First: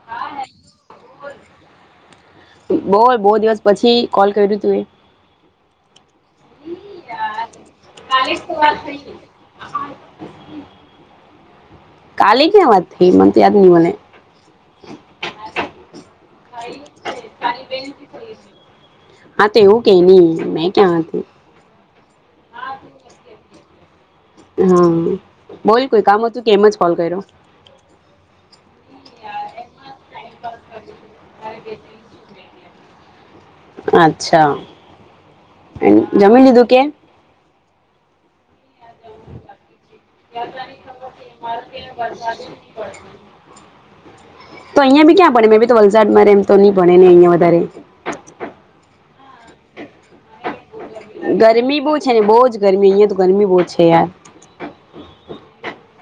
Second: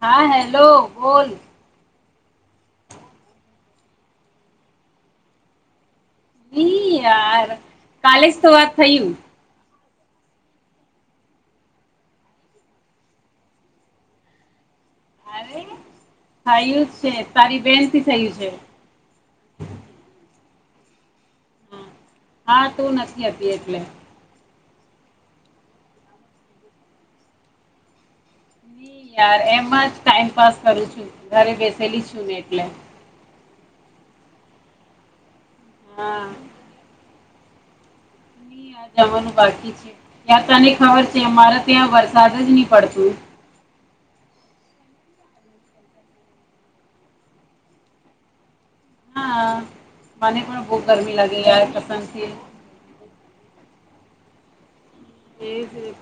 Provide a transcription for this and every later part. હા હેલો બોલ. બોલ બહુ દિવસ પછી કોલ કર્યું તું એ વી યાર કાલેસ તો વાત થયું. હા. [inaudible] કાલે ક્યાં વાત થઈ મન તો યાદ નહી મને. અરે થયું જ છે તારી બેનથી થયું છે. મે ક્યાં હતી. હ હા તું નથી હતી એટલે હહ બોલ કોઈ કામ હતું કે એમ જ કોલ કર્યો? તું એ યાર એમજ ટાઈમપાસ કરું છું. ઘરે બેસેલી છું ને એટલે અચ્છા. એમ હા જમી લીધું કે? જમવાનું બાકી છે. યાર તને ખબર છે અમારે ત્યાં વરસાદ જ ની પડતું. તો અહિયાં ભી ક્યાં પડે મેં ભી તો વલસાડ મારે એમ તો નહી ભણે ને અહિયાં વધારે હા મને પણ બહુ ગરમી લાગે યાર ગરમી બહુ છે ને કસમથી બોવ જ ગરમી અહિયાં તો ગરમી બહુ જ છે યાર. એ જ ને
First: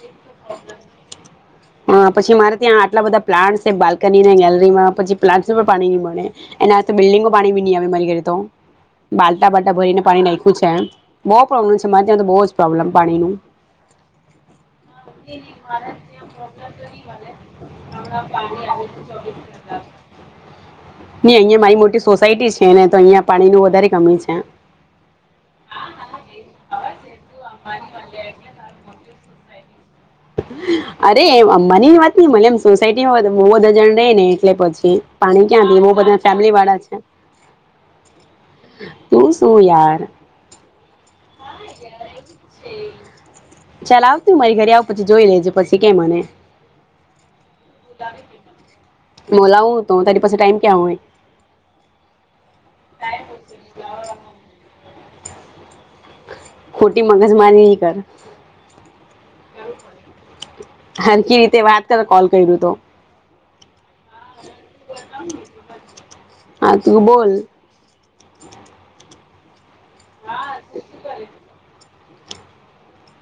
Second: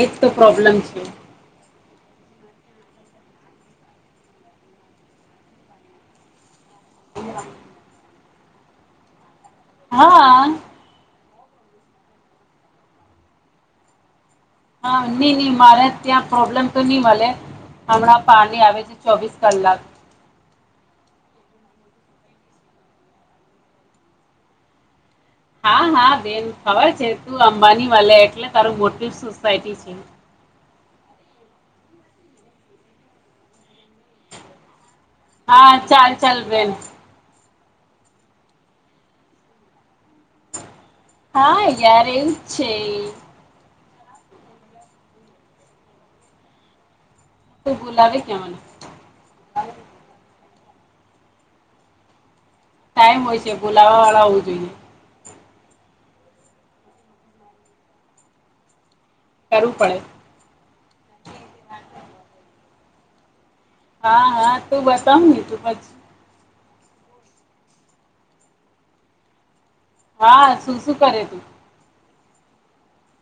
એ જ તો પ્રોબ્લમ છે. હહ પછી મારે ત્યાં આટલા બધા પ્લાન્ટસ છે, બાલ્કનીને, ગેલરીમાં પછી પ્લાન્ટસને પણ પાણી ની મળે. એના હથે બિલ્ડિંગમાં પાણી બી ની આવે મારી ઘરે તો બાલ બટાબાટા ભરીને પાણી હા નાખ્યું છે. બહુ પ્રોબ્લેમ છે મારે ત્યાં તો બહુ જ પ્રોબ્લેમ પાણીનું હા નહીં નહીં મારા જ ત્યાં પ્રોબ્લેમ તો ની મલે હમણાં પાણી આવેે છે ચોબીસ કલાક. અહિયાં મારી મોટી સોસાયટી છેને તો અહિયાં પાણીનું વધારે કમી છે. હા હા બેન ખબર છે તું અંબાની વાલે એટલે તારું મોટી સોસાયટી છે. અરે મને એ વાત ની મને એમ સોસાયટીમાં બહુ બધા જણ રે ને એટલે પછી પાણી ક્યાં હા દ બ ચાલ બધા ચાલ ફેમિલી બેન વાળા છે તું શું યાર [inaudible] હા યાર છે ચાલ આવતું મારી ઘરે આવ પછી જોઈ લેજ પછી કે મને તું બોલાવે કે મને લવું તો તારી પાસે ટાઈમ કવાય ટાઈમ હોય છે બોલાવા વાળા હોવું જોઈને ખોટી મગજમારી નહી કર કરવું પડે હારકી રીતે વાત કર કોલ કર્યું તો હા હા તું બતાવ બીજું પછી હા તું બોલ હા શું શું કરે તું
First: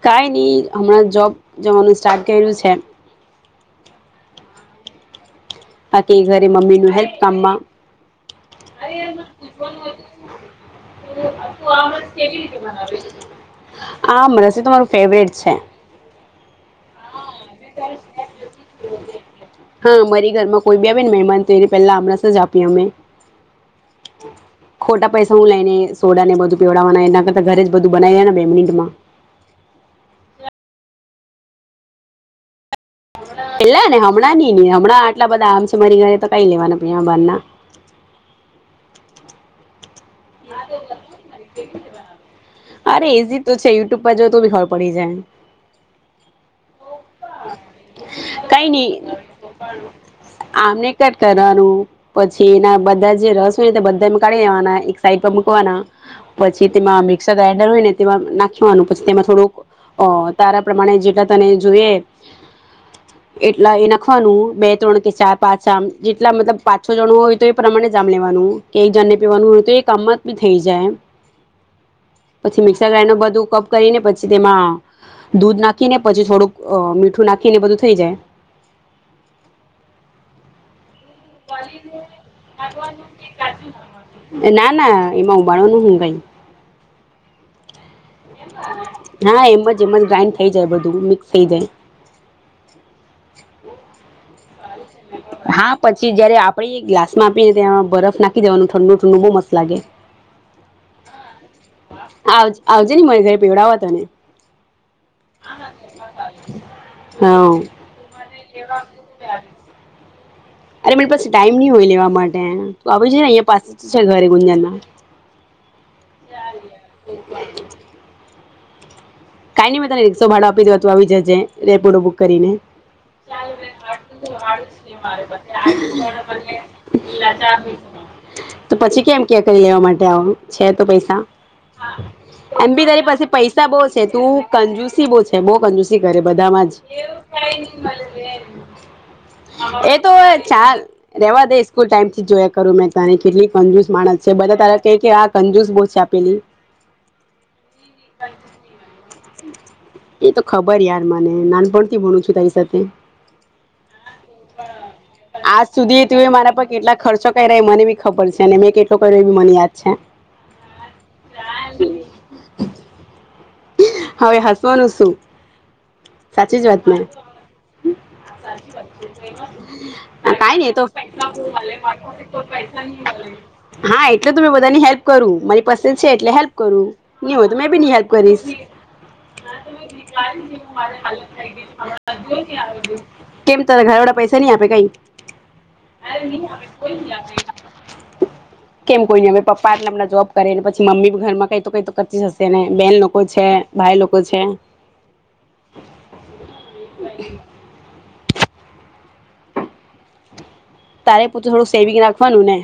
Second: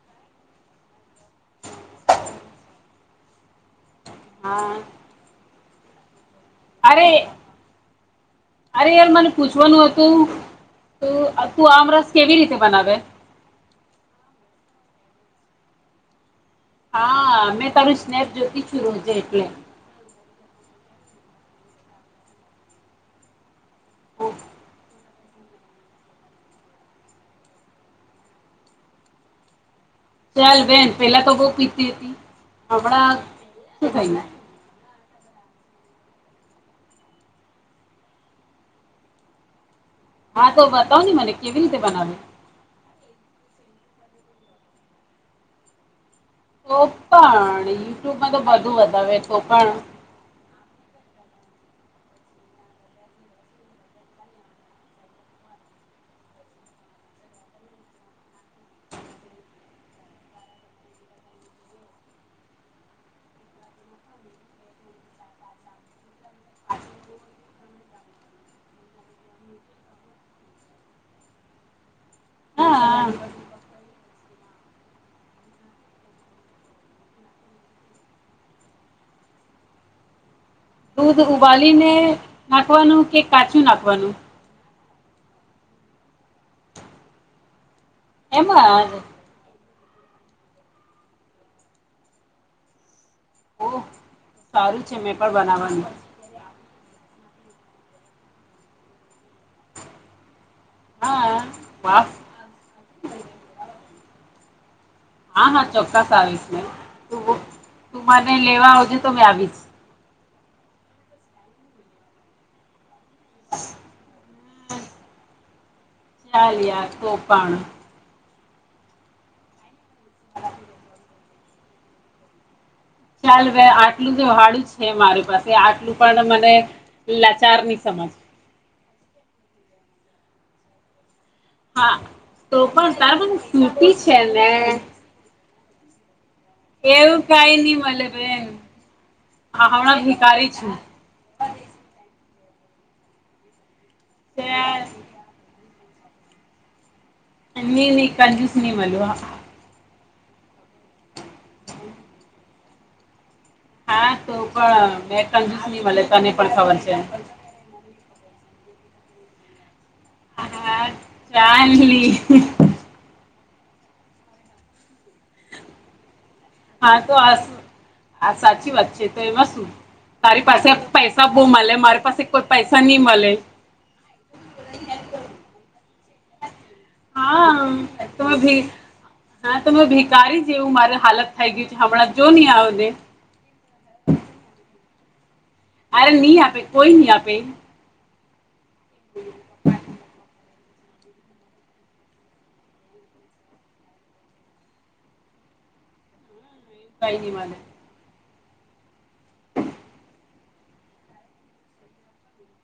કઈ નહી હમણાં જોબ જવાનું સ્ટાર્ટ કર્યું છે હા બાકી ઘરે મમ્મીનું અરે હેલ્પ કામમાં અરે યાર મને પૂછવાનું હતું તું આમ રસ કેવી રીતે બનાવે આમ રસી તમારું ફેવરેટ છે હા મેં તારું સ્નેપ જોતી શુંર્યું છે એટલે કેવન મહેમાન તેને પહેલા અમણાંતજ આપી અમે ખોટા પૈસા છું લઈને સોડા ને બધું પીવડાવવાના એના કરતા ઘરે જ બધું બનાવીયા ને બે મિનિટમાં ચાલ ભેન પેલા તો બુકતી હતી આપણા પેલા ને હમણાં નઈ હમણાં એટલા બધા આમ છે મારી ગારે તો કઈ લેવાના પ બાર ના હા તો બતાવ ને મને કેવી રીતે બનાવ્યું ટુપ્પા જો તો બીઘર પડી જાય તો પણ યુટ્યુબમાં તો કઈ બધું નઈ બતાવે તો પણ આમને કટ કરવાનું પછી એના બધા જે રસ હોય ને બધા કાઢી લેવાના સા પછી તેમાં મિક્સર ગ્રાઇન્ડર હોયને તેમાં નાખવાનું પછી તેમાં થોડુંક તારા પ્રમાણે જેટલા તને જોઈએ એટલા એ નાખવાનું બે ત્રણ કે ચાર પાંચ આમ જેટલા મતલબ પાછ છો જણ હોય તો એ પ્રમાણે જ આમ લેવાનું કે એક જણને પીવાનું હોય તો કમત બી થઈ જાય પછીિક્સર હા ગ્રાન્ડર બધું કપ કરીને પછી પ તેમાં દૂધ નાખીને પછી થોડુંક મીઠું નાખીને બધું થઈ જાય દૂધ ઉબાલીને નાખવાનું કે કાચું નાખવાનું ના ના એમાં ઉબાડવાનું હું કઈ એમાં એમજ હા એમજ જેમન ગ્રાઈન્ડ થઈ જાય બધું મિક્સ થઈ જાય. [inaudible] ઓહ સારું છે મેં પણ હા બનાવવાનું પછી જયારે આપણી એ ગ્લાસ માપીને ત્યાં બરફ નાખી દેવાનું ઠંડુ ઠંડુ બહુ મસ્ત લાગે. હા વાહ આવ આવ જેને મારી ઘરે પીવડાવા તને. હા હા ચોક્કસ આવીશ ને હા. તું મને લેવા આવજે તો મેં આવીશ. અરે મરી પાસે ટાઈમ ની હોય લેવા માટે. તું આવે છે ને અહીંયા પાસે તો છે ઘરે ગુંજણમાં. ચાલિયા તો પણ. કાઈ ની મેં તને રીકસો ભાડો આપી દેવા તું આવી જજે રેપીડો બુક કરીને. ચાલવે આટલું તો ભાડું છે મારી પાસે આટલું પન મને લાચાર ની સમજ. તો પછી કેમ કે કે લેવા માટે આવ છે તો પૈસા. તો હા એમ બી પણ તારી તાર પાસે પણ પૈસા બોહ સુતી છે તું ને કંજુસી બોવ છે. બહુ કંજુસી કરે. બધામાં જ એવું કઈ કંઈ નહી ની મલે મળે બેન હા એ હમણાં તો ભિકારી છું ચાલ રેવા દે સ્કૂલ ટાઈમથી જોયા. કરું મેં તને કેટલી કંજૂસ માણસ છે. બધાં તારા કે કે આ કંજુસ બહુ ચાપેલી ની ની કંજૂસ ની મલવા એ તો ખબર યાર મને નાનપણથી ભોનું છું તારી સાથ તે હા તું પણ મેં કંજૂસ આજ ની મલે સુધી તું એ તને મારા પણ પર ખબર છે. કેટલા ખર્ચો કર્યા એ મને બી ખબર અને મેં કેટલો કર્યો એ મને યાદ છે હા ચાલની હવે હસવાનું શું સાચી જ વાત ને? હા તો આ હા સાચી વાત છે તો એમાં શું? હા તારી કાઈ પાસે ની એ તો પૈસા બહુ મળે મારી પાસે કોઈ પૈસા નહી મળે [inaudible] હા એટલે તો મેં બધાની હેલ્પ કરું મારી પાસે છે એટલે હેલ્પ કરું ની હોય તો મે બી ની હા હેલ્પ તમે કરીશ. ભી હા તમે ભિકારી [unintelligible] જેવું મારે હાલત થઈ ગયું છે હમણાં જો નહી આવને કેમ તને ઘર વાળા પૈસા નહી આપે કઈ. અરે નહી આપે કોઈ નહી આપે. કેમ કોઈ ની અમે પપ્પા એટલા [unintelligible] જોબ કરે નેપછ ચી મમ્મી બી ઘરમાં કઈ તો કઈ તો કરતી હશે ને બેન લોકો છે ભાઈ લોકો છે. કઈ નિ મલે. તારે પોતે થોડુંક સેવિંગ રાખવાનું ને.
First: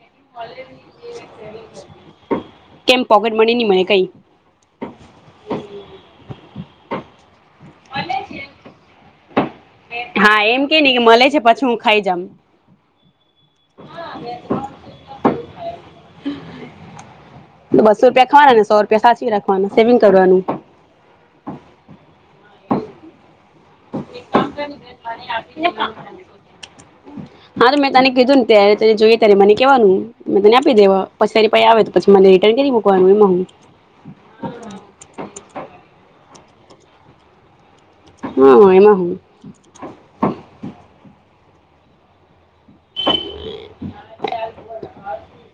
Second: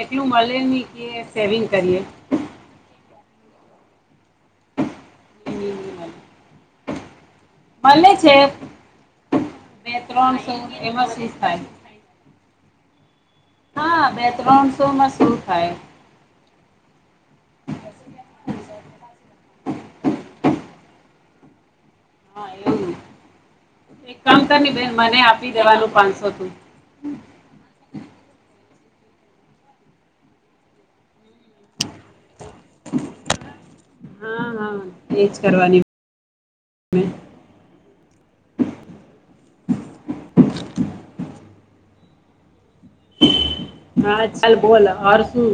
એટલું મળે ની કે સેવિંગ કરીએ. કેમ પોકેટ મની ની મળે કઈ. ની ની મલ મલે છે. બે હા ત્રણસો એમ કે ની એમાં મળે શું છે થાય પછી હું ખાઈ જામ. હા બે ત્રણસોમાં શું થાય. ત બસો રૂપિયા ખાવાના ને સો રૂપિયા સાચવી રાખવાનું સેવિંગ કરવાનું. હા એવું. એક હા કામ કરની બેન મને આપી દેવાનું પાંચસો તું તો મેં તને કીધું ને ત્યારે તેયે જોઈએ ત્યારે મને કહેવાનું મેં તને આપી દેવા. પછી તારી પાહે આવે તો પછી મને રિટર્ન કરી મકવાનું એમા હુ. મેં. હ એમાં હુ. હા ચાલ બોલ ઓર શું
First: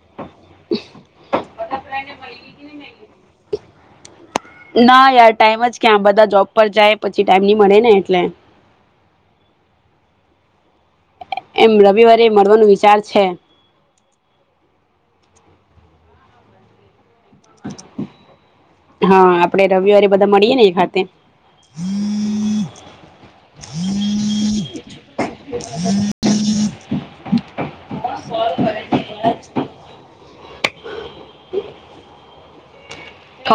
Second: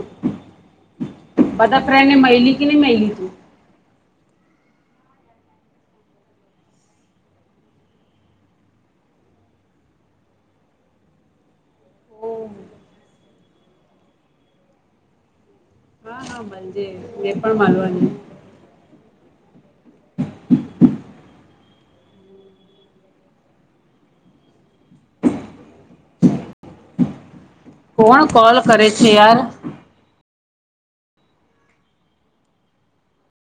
બધા ફને મયલી કે નહી મહિલી તું. ના યાર ટાઈમ જ ક્યા બધા જોબ પર જાય પછી ટાઈમ નની મળે ને એટલે. એમ રવિવારે મળવાનો વિચાર છે. હા હા માલજે. એ પણ માલવા ની. હા આપડે રવિવારે બધા મળીએ ને એક હાતે. [unintelligible] કોણ કોલ કરે છે યાર.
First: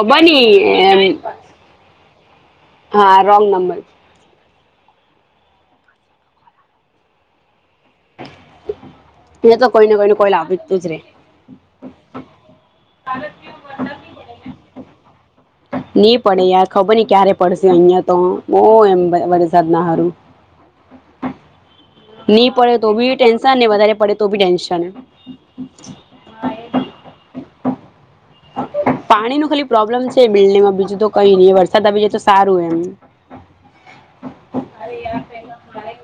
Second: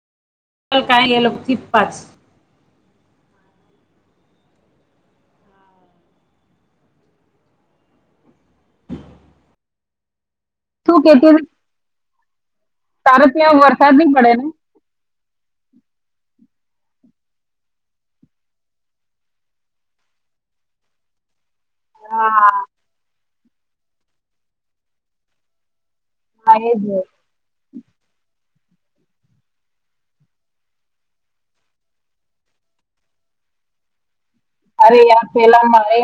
બની કઈ એમ એ લોકો થી પાછ હા રોંગ નંબર. એ તો કોઈને કોઈને કોઈ લ આપી તુજરે. તારો ત્યાં વરસાદ ની પડે એમ. નહી પડે યાર ખબર નઈ ક્યારે પડશે અહિયાં તો બ એમ વરસાદ ના હારું. હા નહી પડે તો બીન્. ને વધારે પડે તો ભી ટેન્શન. હા એજ. હમ [unintelligible] પાણી ન ખાલી પ્રોબ્લેમ છે બિલ્ડીંગમાં બીજું તો કઈ નહી વરસાદ આવી જાય તો સારું એમ. અરે પેલા મારે.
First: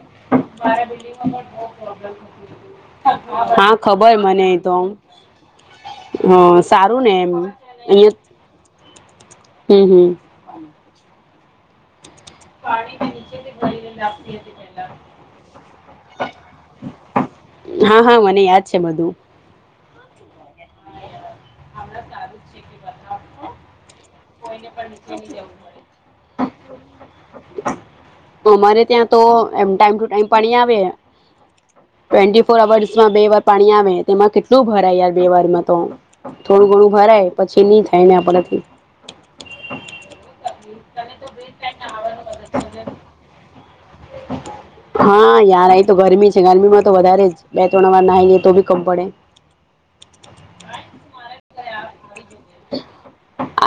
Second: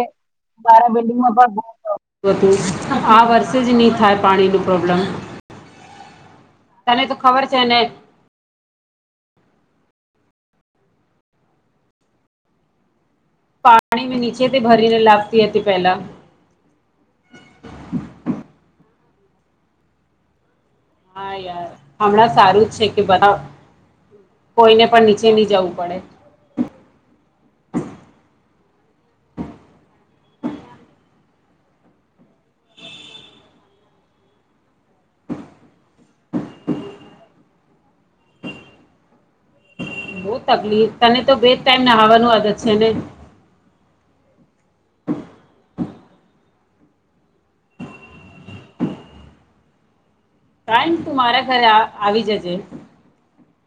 મારા બિલ્ડિંગમાં પણ બ હતું આ વર્ષે હા જ નહી ખબર થાય મને પાણી એ ન તો પ્રોબ્લમ હ સારું તને ને તો એમ ખબર છે ને. અહિયાં હમ હમ. [unintelligible] પાણી પ. પાણી નીચેથી ભરીને લાગતી હતી પેલા. હા હા ી વા. [unintelligible] હા યાર હમણાં સારું જ છે કે બધા કોઈને પણ નીચે નહી જવું પડે. અમારે ત્યાં તો એ ટાઈમ ટુ ટાઈમ પાણી આવે ટ્વેન્ટી ફોર અર્સમાં બે વાર પાણી આવે તેમાં કેટલું ભરાય યાર બે વારમાં તો. થોડું ઘણું હરાય પછી નઈ થાય ને પડેથી. બહુ તકલીફ તને તો બેજ ટાઈમ નહાવાનું આદત છે ને. હા યાર અ તો ગરમી છે ગરમી માં તો વધારે જ બે ત્રણ વાર નાહી લઈએ તો ભી કમ પડે. તાયપ મારાગરા. આવી જજે.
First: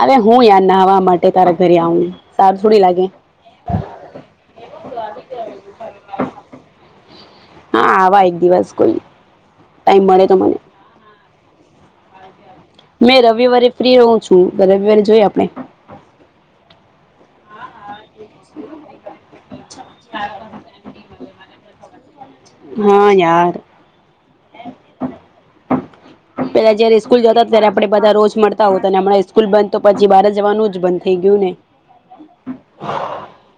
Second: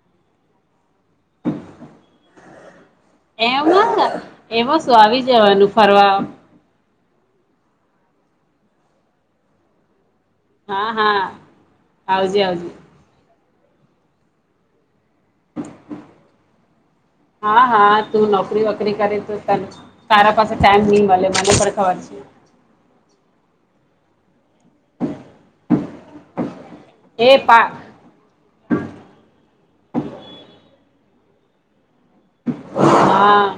અરે હું યાાર નાવા માટે તારા ઘરે આવું સારસોડી લાગે. એમ. [unintelligible] એમાં શું આવી જવાનું ફરવા. હા આવા એક દિવસ કોઈ ટાઈમ મળે તો. મને હા હા આવજ આવજ. મેં રવિવારે ફ્રી રહું છું રવિવારે. જોઈ આપણે. હા હા તું નોકરી વોકરી કરે તો ત. કારારા પાસે ટાઈમ નિન વા. આગ પણ ખવાર છે. હા યાર. પેલા જયારે સ્કૂલ જતા છે એ હતા પા ત્યારે આપણે બધા રોજ મળતા હો હતા અને હણાં સ્કૂલ બ. તો પછી બાર જવાનું જ બંધ થઈ ગયું ને. હા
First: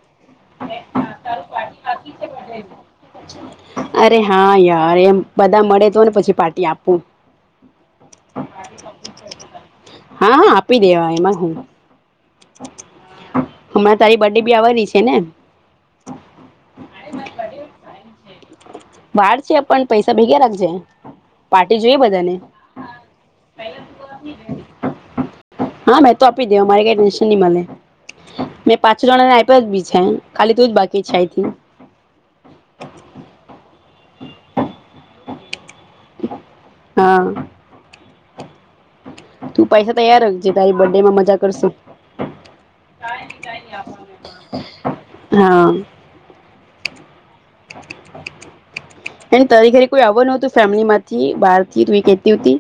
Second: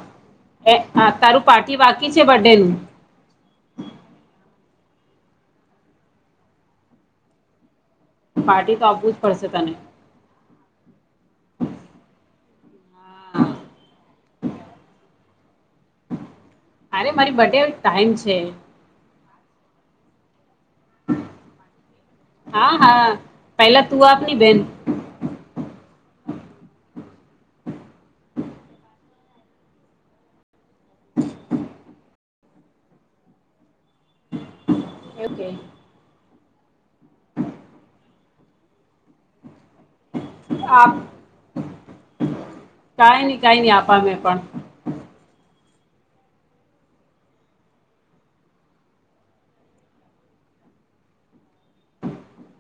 એ તારું પાર્ટી બાકી છે બર્ ડેનુંું. હા અરે એમ બધા મળે તો ને પછી પાર્ટી આપવું. પાર્ટી તો આપવું જ પડશે તને હા હા આપ. પી દેવાય એમાં હું. હા હમણાં તારી બડે બી આવવાની છે ને. અરે મારી બર્ડે ટાઈમ છે. વાળ છે પણ પૈસા ભેગે રાખ પાર્ટી જોઈ બધાને હા હા પેલા તું આપની બેન હા. સો આપી દે મારે કે મળ મે પાછ જણાને આપ્યા બીછા ખાલી ત જ બાકીછથી ઓકે. હા. તું પૈસા તેર છે તારી બર્ડે મા મજા કરશું. કાઈ નઈ કઈ નઈ આપા મે પણ એ તારી ઘરે કોઈ આવ નતું ફેમિલી માંથી બહાર થી તું એ કેતીતી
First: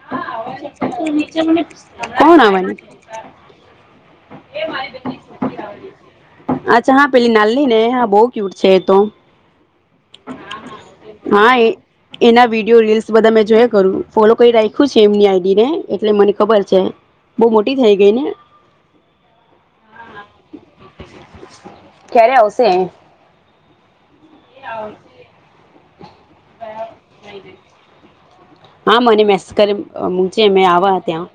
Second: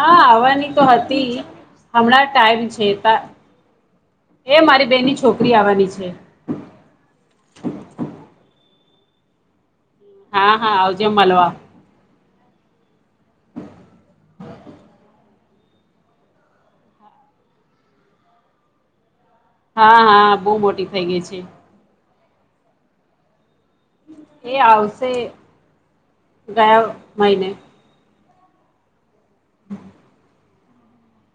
હા આવવાની તો હતી હમણાં કોણ ટાઈમ આવવાની? છે ત અચ્છા હા પેલી નાલલી ને હા બહુ કવ શેતો હા હા આવજે મળલવા. એના વિડીયો રીલ્સ બધા મે જોયા કરું ફોલો કરી રાખ્યું છે એમની આઈડીને એટલે મને ખબર છે બહુ મોટી થઈ ગઈ ને. હા હા બહુ મોટી થઇ ગઈ છે. ક્યારે આવશે? એ આવશે ગયા મહિને. હા મને મે સંમસ્કાર જે મેં આવા ત્યાં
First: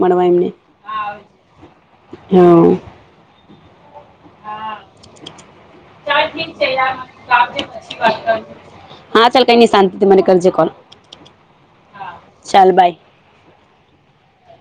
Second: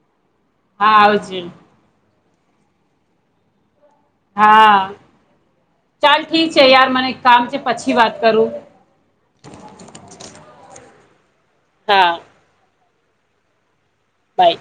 મળવા એમને હા આવજ જા છે હા ચાલ ઠીક છે યાર મને કામ છે પછી વાત કરું ચાલ કઈ નઈ શાંતિ મને કરજે કોલ હા ચાલ ભાઈ. બાય.